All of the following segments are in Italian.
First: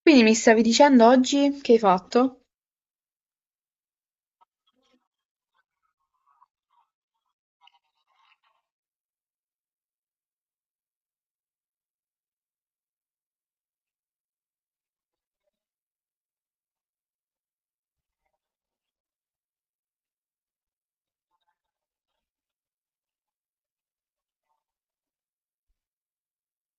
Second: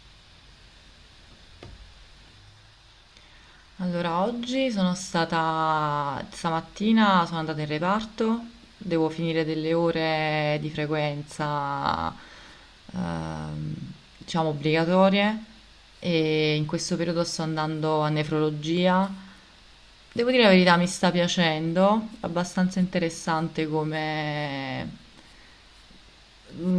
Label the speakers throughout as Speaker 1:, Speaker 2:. Speaker 1: Quindi mi stavi dicendo oggi che hai fatto?
Speaker 2: Allora, oggi sono stata, stamattina sono andata in reparto, devo finire delle ore di frequenza, ehm, diciamo, obbligatorie e in questo periodo sto andando a nefrologia. Devo dire la verità, mi sta piacendo, abbastanza interessante come, mh,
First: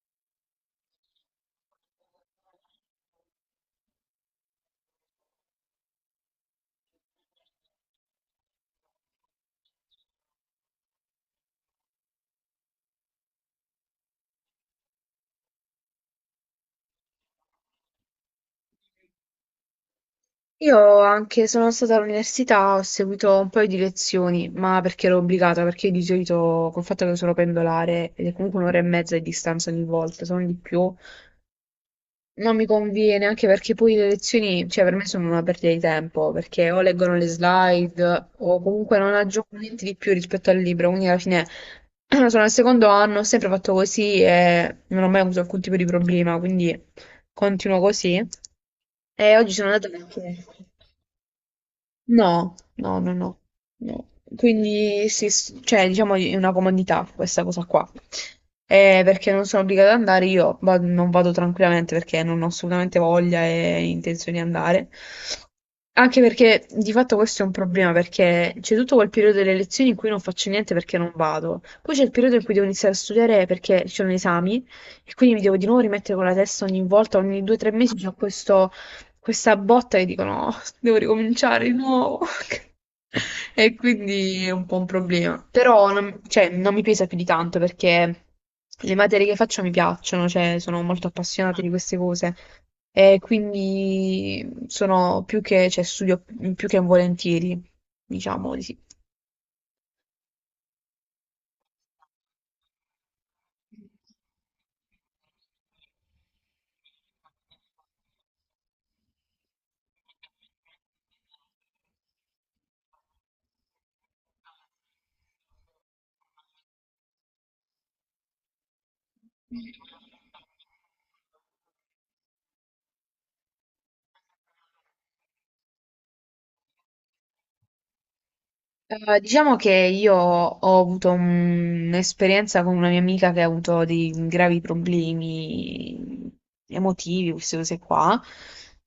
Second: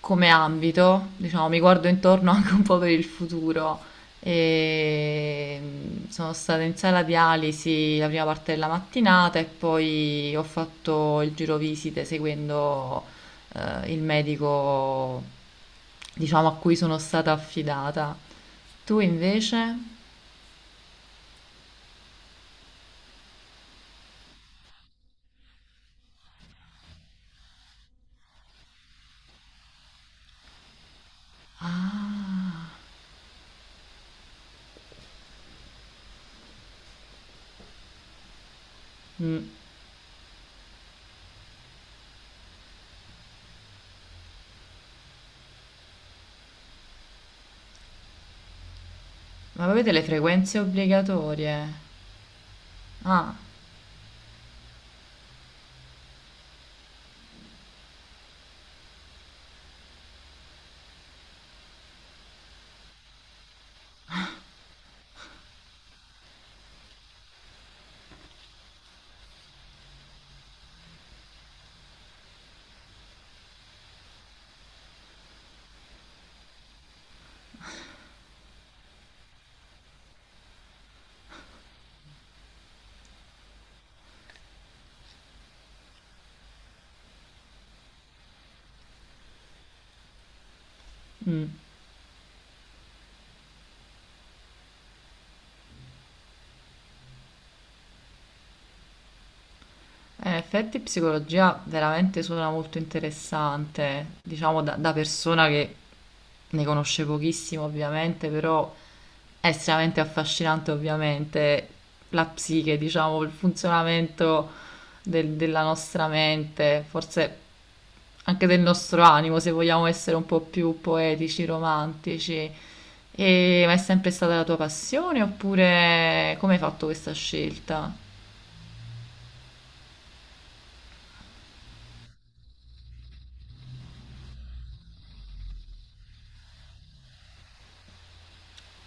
Speaker 2: come ambito, diciamo, mi guardo intorno anche un po' per il futuro. Sono stata in sala dialisi la prima parte della mattinata e poi ho fatto il giro visite seguendo il medico, diciamo, a cui sono stata affidata. Tu invece?
Speaker 1: Io anche sono stata all'università, ho seguito un paio di lezioni, ma perché ero obbligata, perché di solito col fatto che sono pendolare ed è comunque un'ora e mezza di distanza ogni volta, sono di più, non mi
Speaker 2: Ah.
Speaker 1: conviene, anche perché poi le lezioni, cioè per me sono una perdita di tempo, perché o leggono le slide o comunque non
Speaker 2: Mm.
Speaker 1: aggiungono niente di più rispetto al libro, quindi alla fine sono al secondo anno, ho sempre fatto così e non ho mai avuto alcun tipo di problema, quindi continuo così. Oggi
Speaker 2: Ma
Speaker 1: sono andata
Speaker 2: avete
Speaker 1: a
Speaker 2: le frequenze obbligatorie?
Speaker 1: no, no, no,
Speaker 2: Ah.
Speaker 1: no, no. Quindi sì, cioè, diciamo è una comodità questa cosa qua. Perché non sono obbligata ad andare, io non vado tranquillamente perché non ho assolutamente voglia e intenzione di andare. Anche perché di fatto questo è un problema, perché c'è tutto quel periodo delle lezioni in cui non faccio niente perché non vado. Poi c'è il periodo in cui devo iniziare a studiare perché ci sono gli esami e quindi mi devo di nuovo rimettere con la testa ogni volta, ogni due o tre mesi c'è questo questa botta e dicono: "Oh, devo ricominciare di nuovo". E quindi è un po' un problema. Però non, cioè, non mi pesa più di tanto perché le materie che faccio mi piacciono, cioè, sono molto
Speaker 2: Mm.
Speaker 1: appassionata di queste cose. E quindi sono più che, cioè, studio più che volentieri, diciamo di sì.
Speaker 2: In effetti psicologia veramente suona molto interessante, diciamo da, da persona che ne conosce pochissimo ovviamente, però è estremamente affascinante ovviamente la psiche, diciamo, il funzionamento della nostra mente, forse anche del nostro animo, se vogliamo essere un po' più poetici, romantici. E, ma è sempre stata la tua passione oppure come hai fatto questa scelta?
Speaker 1: Diciamo che io ho avuto un'esperienza con una mia amica che ha avuto dei gravi problemi emotivi, queste cose qua,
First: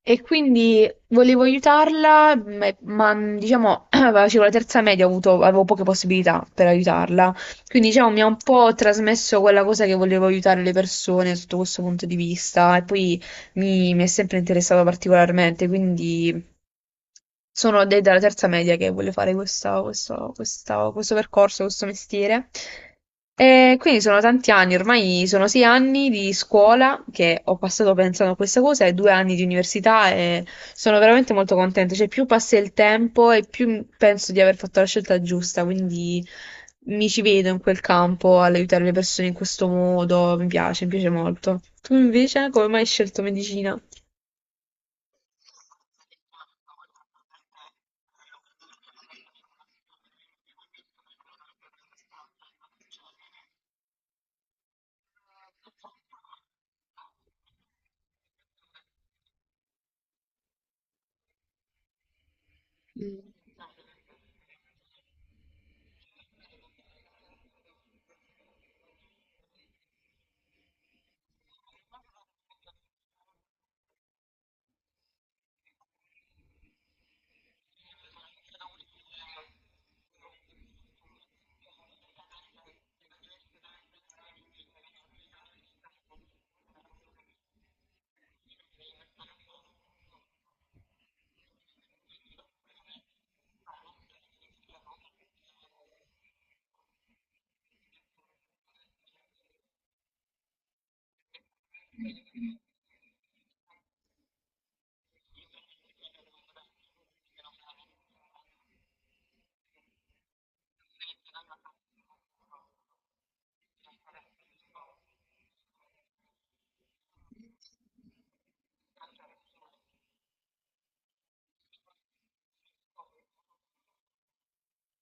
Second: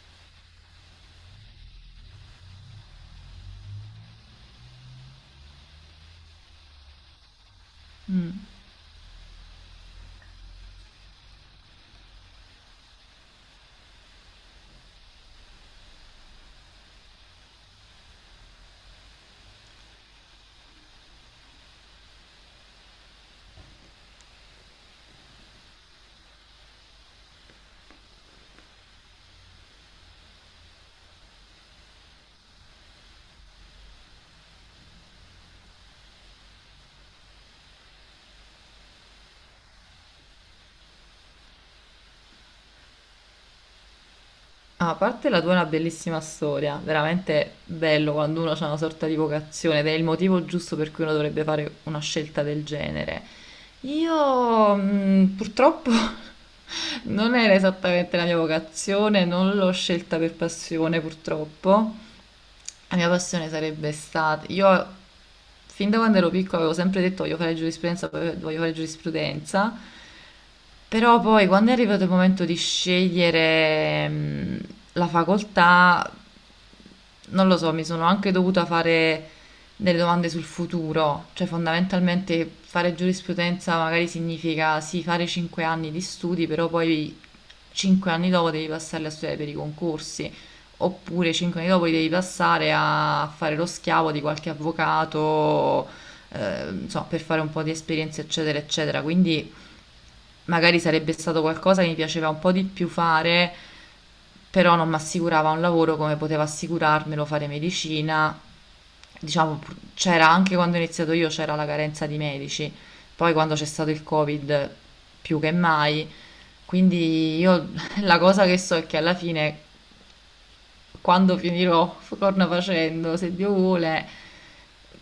Speaker 1: e quindi volevo aiutarla, diciamo, facevo la terza media, avevo poche possibilità per aiutarla, quindi diciamo mi ha un
Speaker 2: Mm.
Speaker 1: po' trasmesso quella cosa che volevo aiutare le persone sotto questo punto di vista, e poi mi è sempre interessata particolarmente, quindi... Sono dalla terza media che voglio fare questo percorso, questo mestiere. E quindi sono tanti anni, ormai sono 6 anni di scuola che ho passato pensando a questa cosa e 2 anni di università e sono veramente molto contenta. Cioè, più passa il tempo e più penso di aver fatto la scelta giusta, quindi mi ci vedo in quel campo all'aiutare le persone in questo modo. Mi piace molto. Tu invece, come mai hai scelto medicina?
Speaker 2: Ah, a parte la tua è una bellissima storia, veramente bello quando uno ha una sorta di vocazione ed è il motivo giusto per cui uno dovrebbe fare una scelta del genere. Io purtroppo non era esattamente la mia vocazione, non l'ho scelta per passione purtroppo. La mia passione sarebbe stata, io fin da quando ero piccola avevo sempre detto: "Voglio fare giurisprudenza, voglio fare giurisprudenza". Però poi quando è arrivato il momento di scegliere, la facoltà, non lo so, mi sono anche dovuta fare delle domande sul futuro, cioè fondamentalmente fare giurisprudenza magari significa sì fare 5 anni di studi, però poi 5 anni dopo devi passarli a studiare per i concorsi, oppure 5 anni dopo li devi passare a fare lo schiavo di qualche avvocato, insomma, per fare un po' di esperienza, eccetera, eccetera. Quindi magari sarebbe stato qualcosa che mi piaceva un po' di più fare, però non mi assicurava un lavoro come poteva assicurarmelo fare medicina. Diciamo, c'era anche quando ho iniziato io, c'era la carenza di medici, poi quando c'è stato il Covid più che mai. Quindi io la cosa che so è che alla fine, quando finirò, corna facendo, se Dio vuole,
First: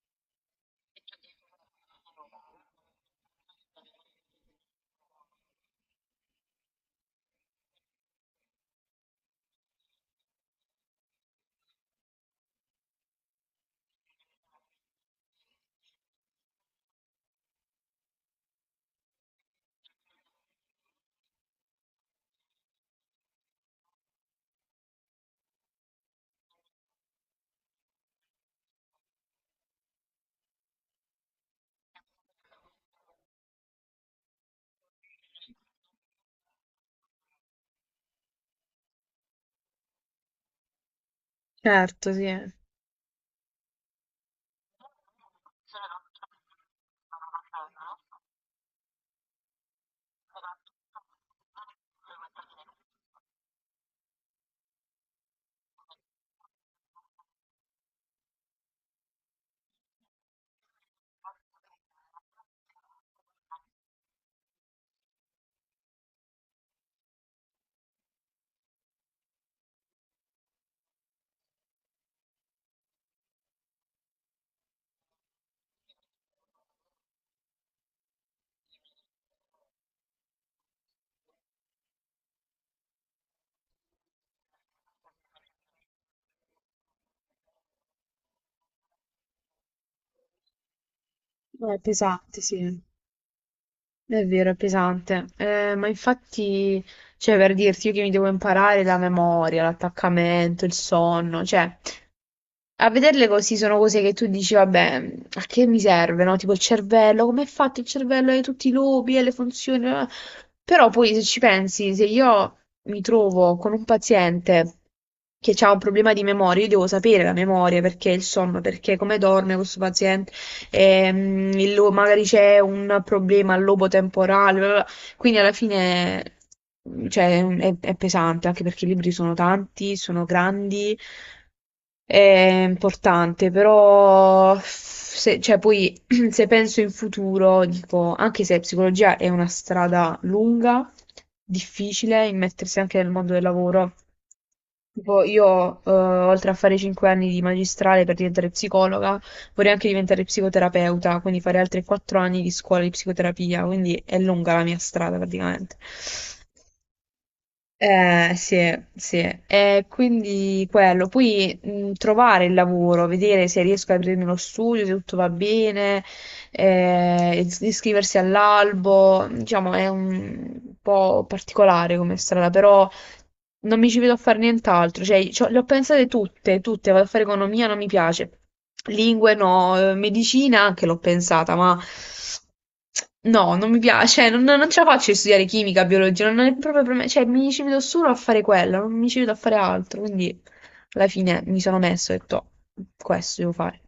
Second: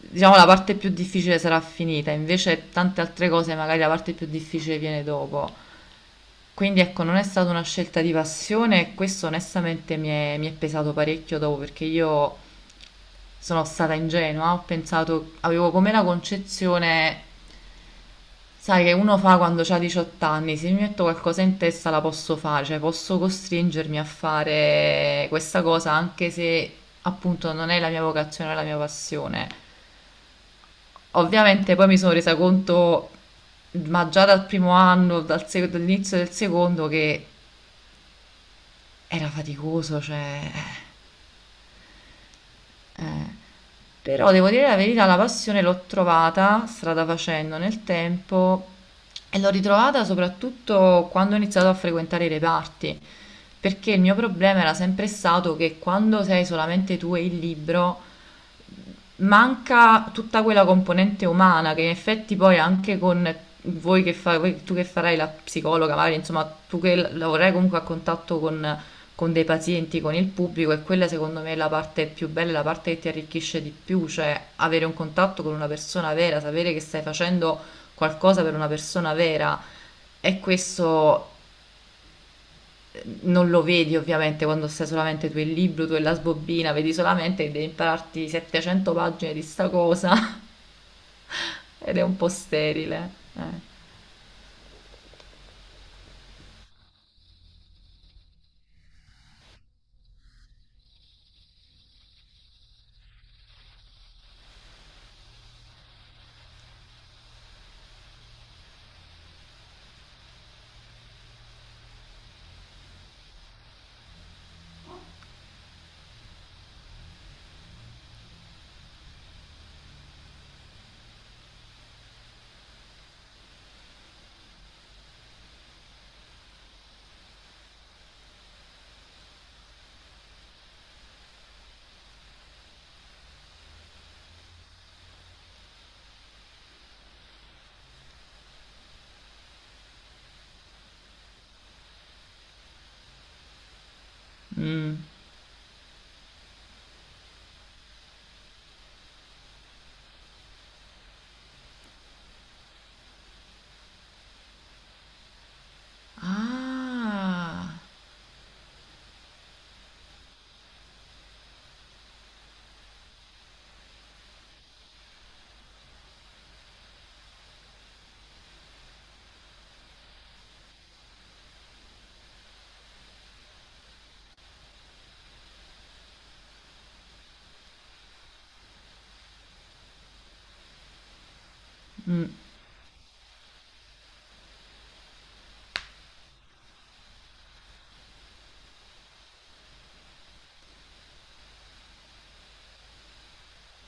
Speaker 2: diciamo la parte più difficile sarà finita, invece tante altre cose magari la parte più difficile viene dopo. Quindi ecco, non è stata una scelta di passione e questo onestamente mi è pesato parecchio dopo perché io sono stata ingenua, ho pensato, avevo come la concezione, sai, che uno fa quando ha 18 anni, se mi metto qualcosa in testa la posso fare, cioè posso costringermi a fare questa cosa anche se appunto non è la mia vocazione, non è la mia passione. Ovviamente poi mi sono resa conto, ma già dal primo anno, dall'inizio del secondo, che era faticoso, cioè...
Speaker 1: Certo, sì.
Speaker 2: eh. Però devo dire la verità, la passione l'ho trovata strada facendo nel tempo e l'ho ritrovata soprattutto quando ho iniziato a frequentare i reparti, perché il mio problema era sempre stato che quando sei solamente tu e il libro manca tutta quella componente umana che in effetti poi anche con voi che fa, voi- tu che farai la psicologa, magari insomma tu che lavorerai comunque a contatto con dei pazienti, con il pubblico, e quella secondo me è la parte più bella, la parte che ti arricchisce di più, cioè avere un contatto con una persona vera, sapere che stai facendo qualcosa per una persona vera, e questo non lo vedi ovviamente quando stai solamente tu e il libro, tu e la sbobbina, vedi solamente che devi impararti 700 pagine di sta cosa ed è un po'
Speaker 1: Pesante, sì.
Speaker 2: sterile. Eh.
Speaker 1: È vero, è pesante. Ma infatti, cioè, per dirti, io che mi devo imparare la memoria, l'attaccamento, il sonno, cioè, a vederle così sono cose che tu dici, vabbè, a che mi serve, no? Tipo il cervello, come è fatto il cervello, hai tutti i lobi, e le funzioni. Eh, però poi se ci pensi, se io mi trovo con un paziente che ha un problema di memoria, io devo sapere la memoria, perché il sonno, perché come dorme questo il magari c'è un problema lobo-temporale, bla bla bla, quindi alla fine, cioè, è pesante, anche perché i libri sono tanti, sono grandi, è importante, però se, cioè, poi se penso in futuro, dico, anche se psicologia è una strada lunga, difficile, immettersi anche nel mondo del lavoro.
Speaker 2: Mm.
Speaker 1: Tipo, io, oltre a fare 5 anni di magistrale per diventare psicologa, vorrei anche diventare psicoterapeuta, quindi fare altri 4 anni di scuola di psicoterapia, quindi è lunga la mia strada praticamente.
Speaker 2: Ah.
Speaker 1: Sì, sì. E quindi quello. Poi trovare il lavoro, vedere se riesco a aprirmi lo studio, se tutto va bene, iscriversi all'albo, diciamo, è un po' particolare come strada, però non mi ci vedo a fare nient'altro, cioè le ho pensate tutte, tutte, vado a fare economia, non mi piace, lingue no, eh, medicina anche l'ho pensata, ma
Speaker 2: Mm.
Speaker 1: no, non mi piace, cioè, non, non ce la faccio di studiare chimica, biologia, non è proprio per me, cioè mi ci vedo solo a fare quello, non mi ci vedo a fare altro, quindi alla fine mi sono messo e ho detto, "Oh, questo devo fare".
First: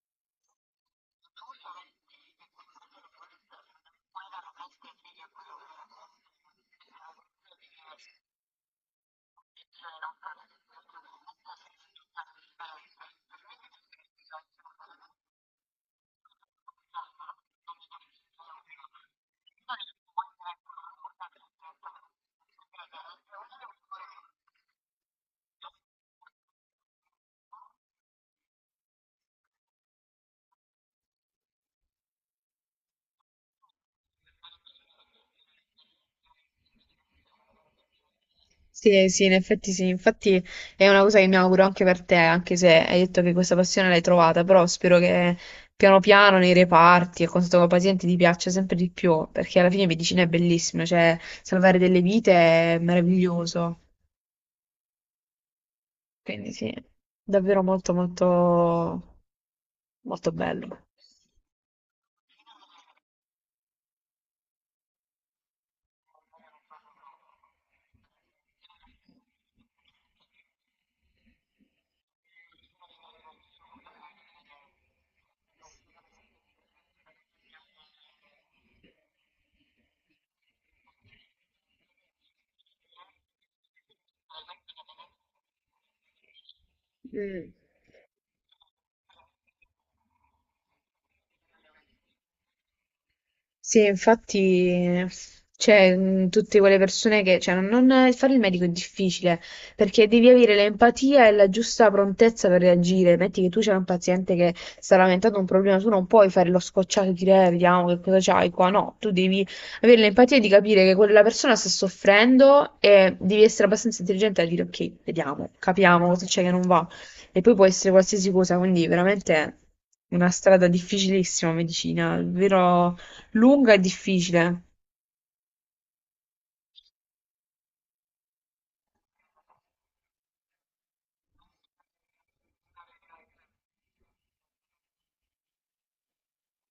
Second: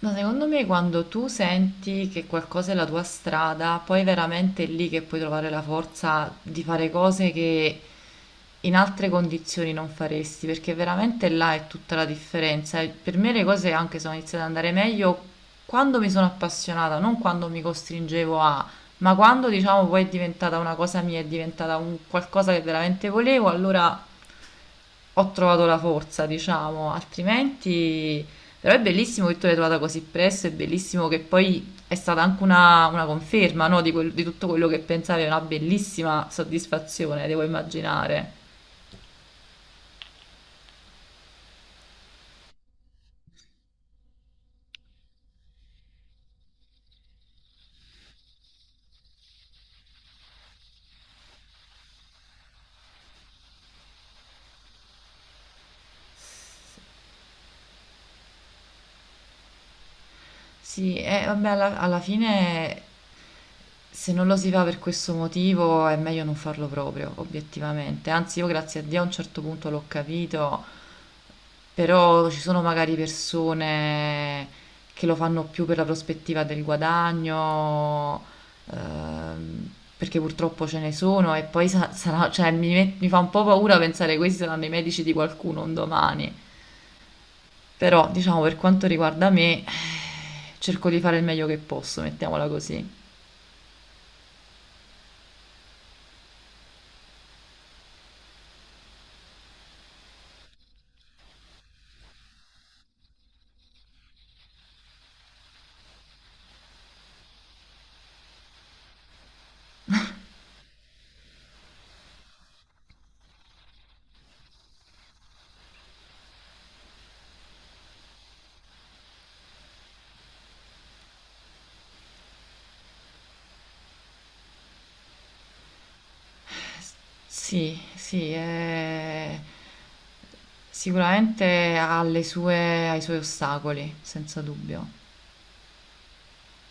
Speaker 2: Ma secondo me quando tu senti che qualcosa è la tua strada, poi veramente è lì che puoi trovare la forza di fare cose che in altre condizioni non faresti, perché veramente là è tutta la differenza. E per me le cose anche sono iniziate ad andare meglio quando mi sono appassionata, non quando mi costringevo a, ma quando diciamo poi è diventata una cosa mia, è diventata un qualcosa che veramente volevo, allora ho trovato la forza, diciamo, altrimenti, però è bellissimo che tu l'hai trovata così presto, è bellissimo che poi è stata anche una conferma, no, di tutto quello che pensavi, è una bellissima soddisfazione, devo immaginare.
Speaker 1: Sì, sì, in effetti sì, infatti è una cosa che mi auguro anche per te, anche se hai detto che questa passione l'hai trovata, però spero che piano piano nei reparti e con questo paziente ti piaccia sempre di più, perché alla fine medicina è bellissima, cioè salvare delle vite è meraviglioso, quindi sì, davvero molto molto molto bello.
Speaker 2: Sì, e vabbè, alla fine se non lo si fa per questo motivo è meglio non farlo proprio, obiettivamente. Anzi, io grazie a Dio a un certo punto l'ho capito, però ci sono magari persone che lo fanno più per la prospettiva del guadagno, ehm, perché purtroppo ce ne sono e poi sarà, cioè, mi fa un po' paura pensare che questi saranno i medici di qualcuno un domani. Però, diciamo, per quanto riguarda me, cerco di fare il meglio che posso, mettiamola così.
Speaker 1: Sì, infatti, c'è tutte quelle persone che, cioè, fare il medico è difficile perché devi avere l'empatia e la giusta prontezza per reagire. Metti che tu c'è un paziente che sta lamentando un problema, tu non puoi fare lo scocciato e dire, vediamo che cosa c'hai qua". No, tu devi avere l'empatia di capire che quella persona sta soffrendo e devi essere abbastanza intelligente a dire, ok, vediamo, capiamo cosa c'è che non va. E poi può essere qualsiasi cosa, quindi veramente una strada difficilissima, medicina, davvero lunga e difficile
Speaker 2: Sì, sì, sicuramente ha le sue, ha i suoi ostacoli, senza dubbio.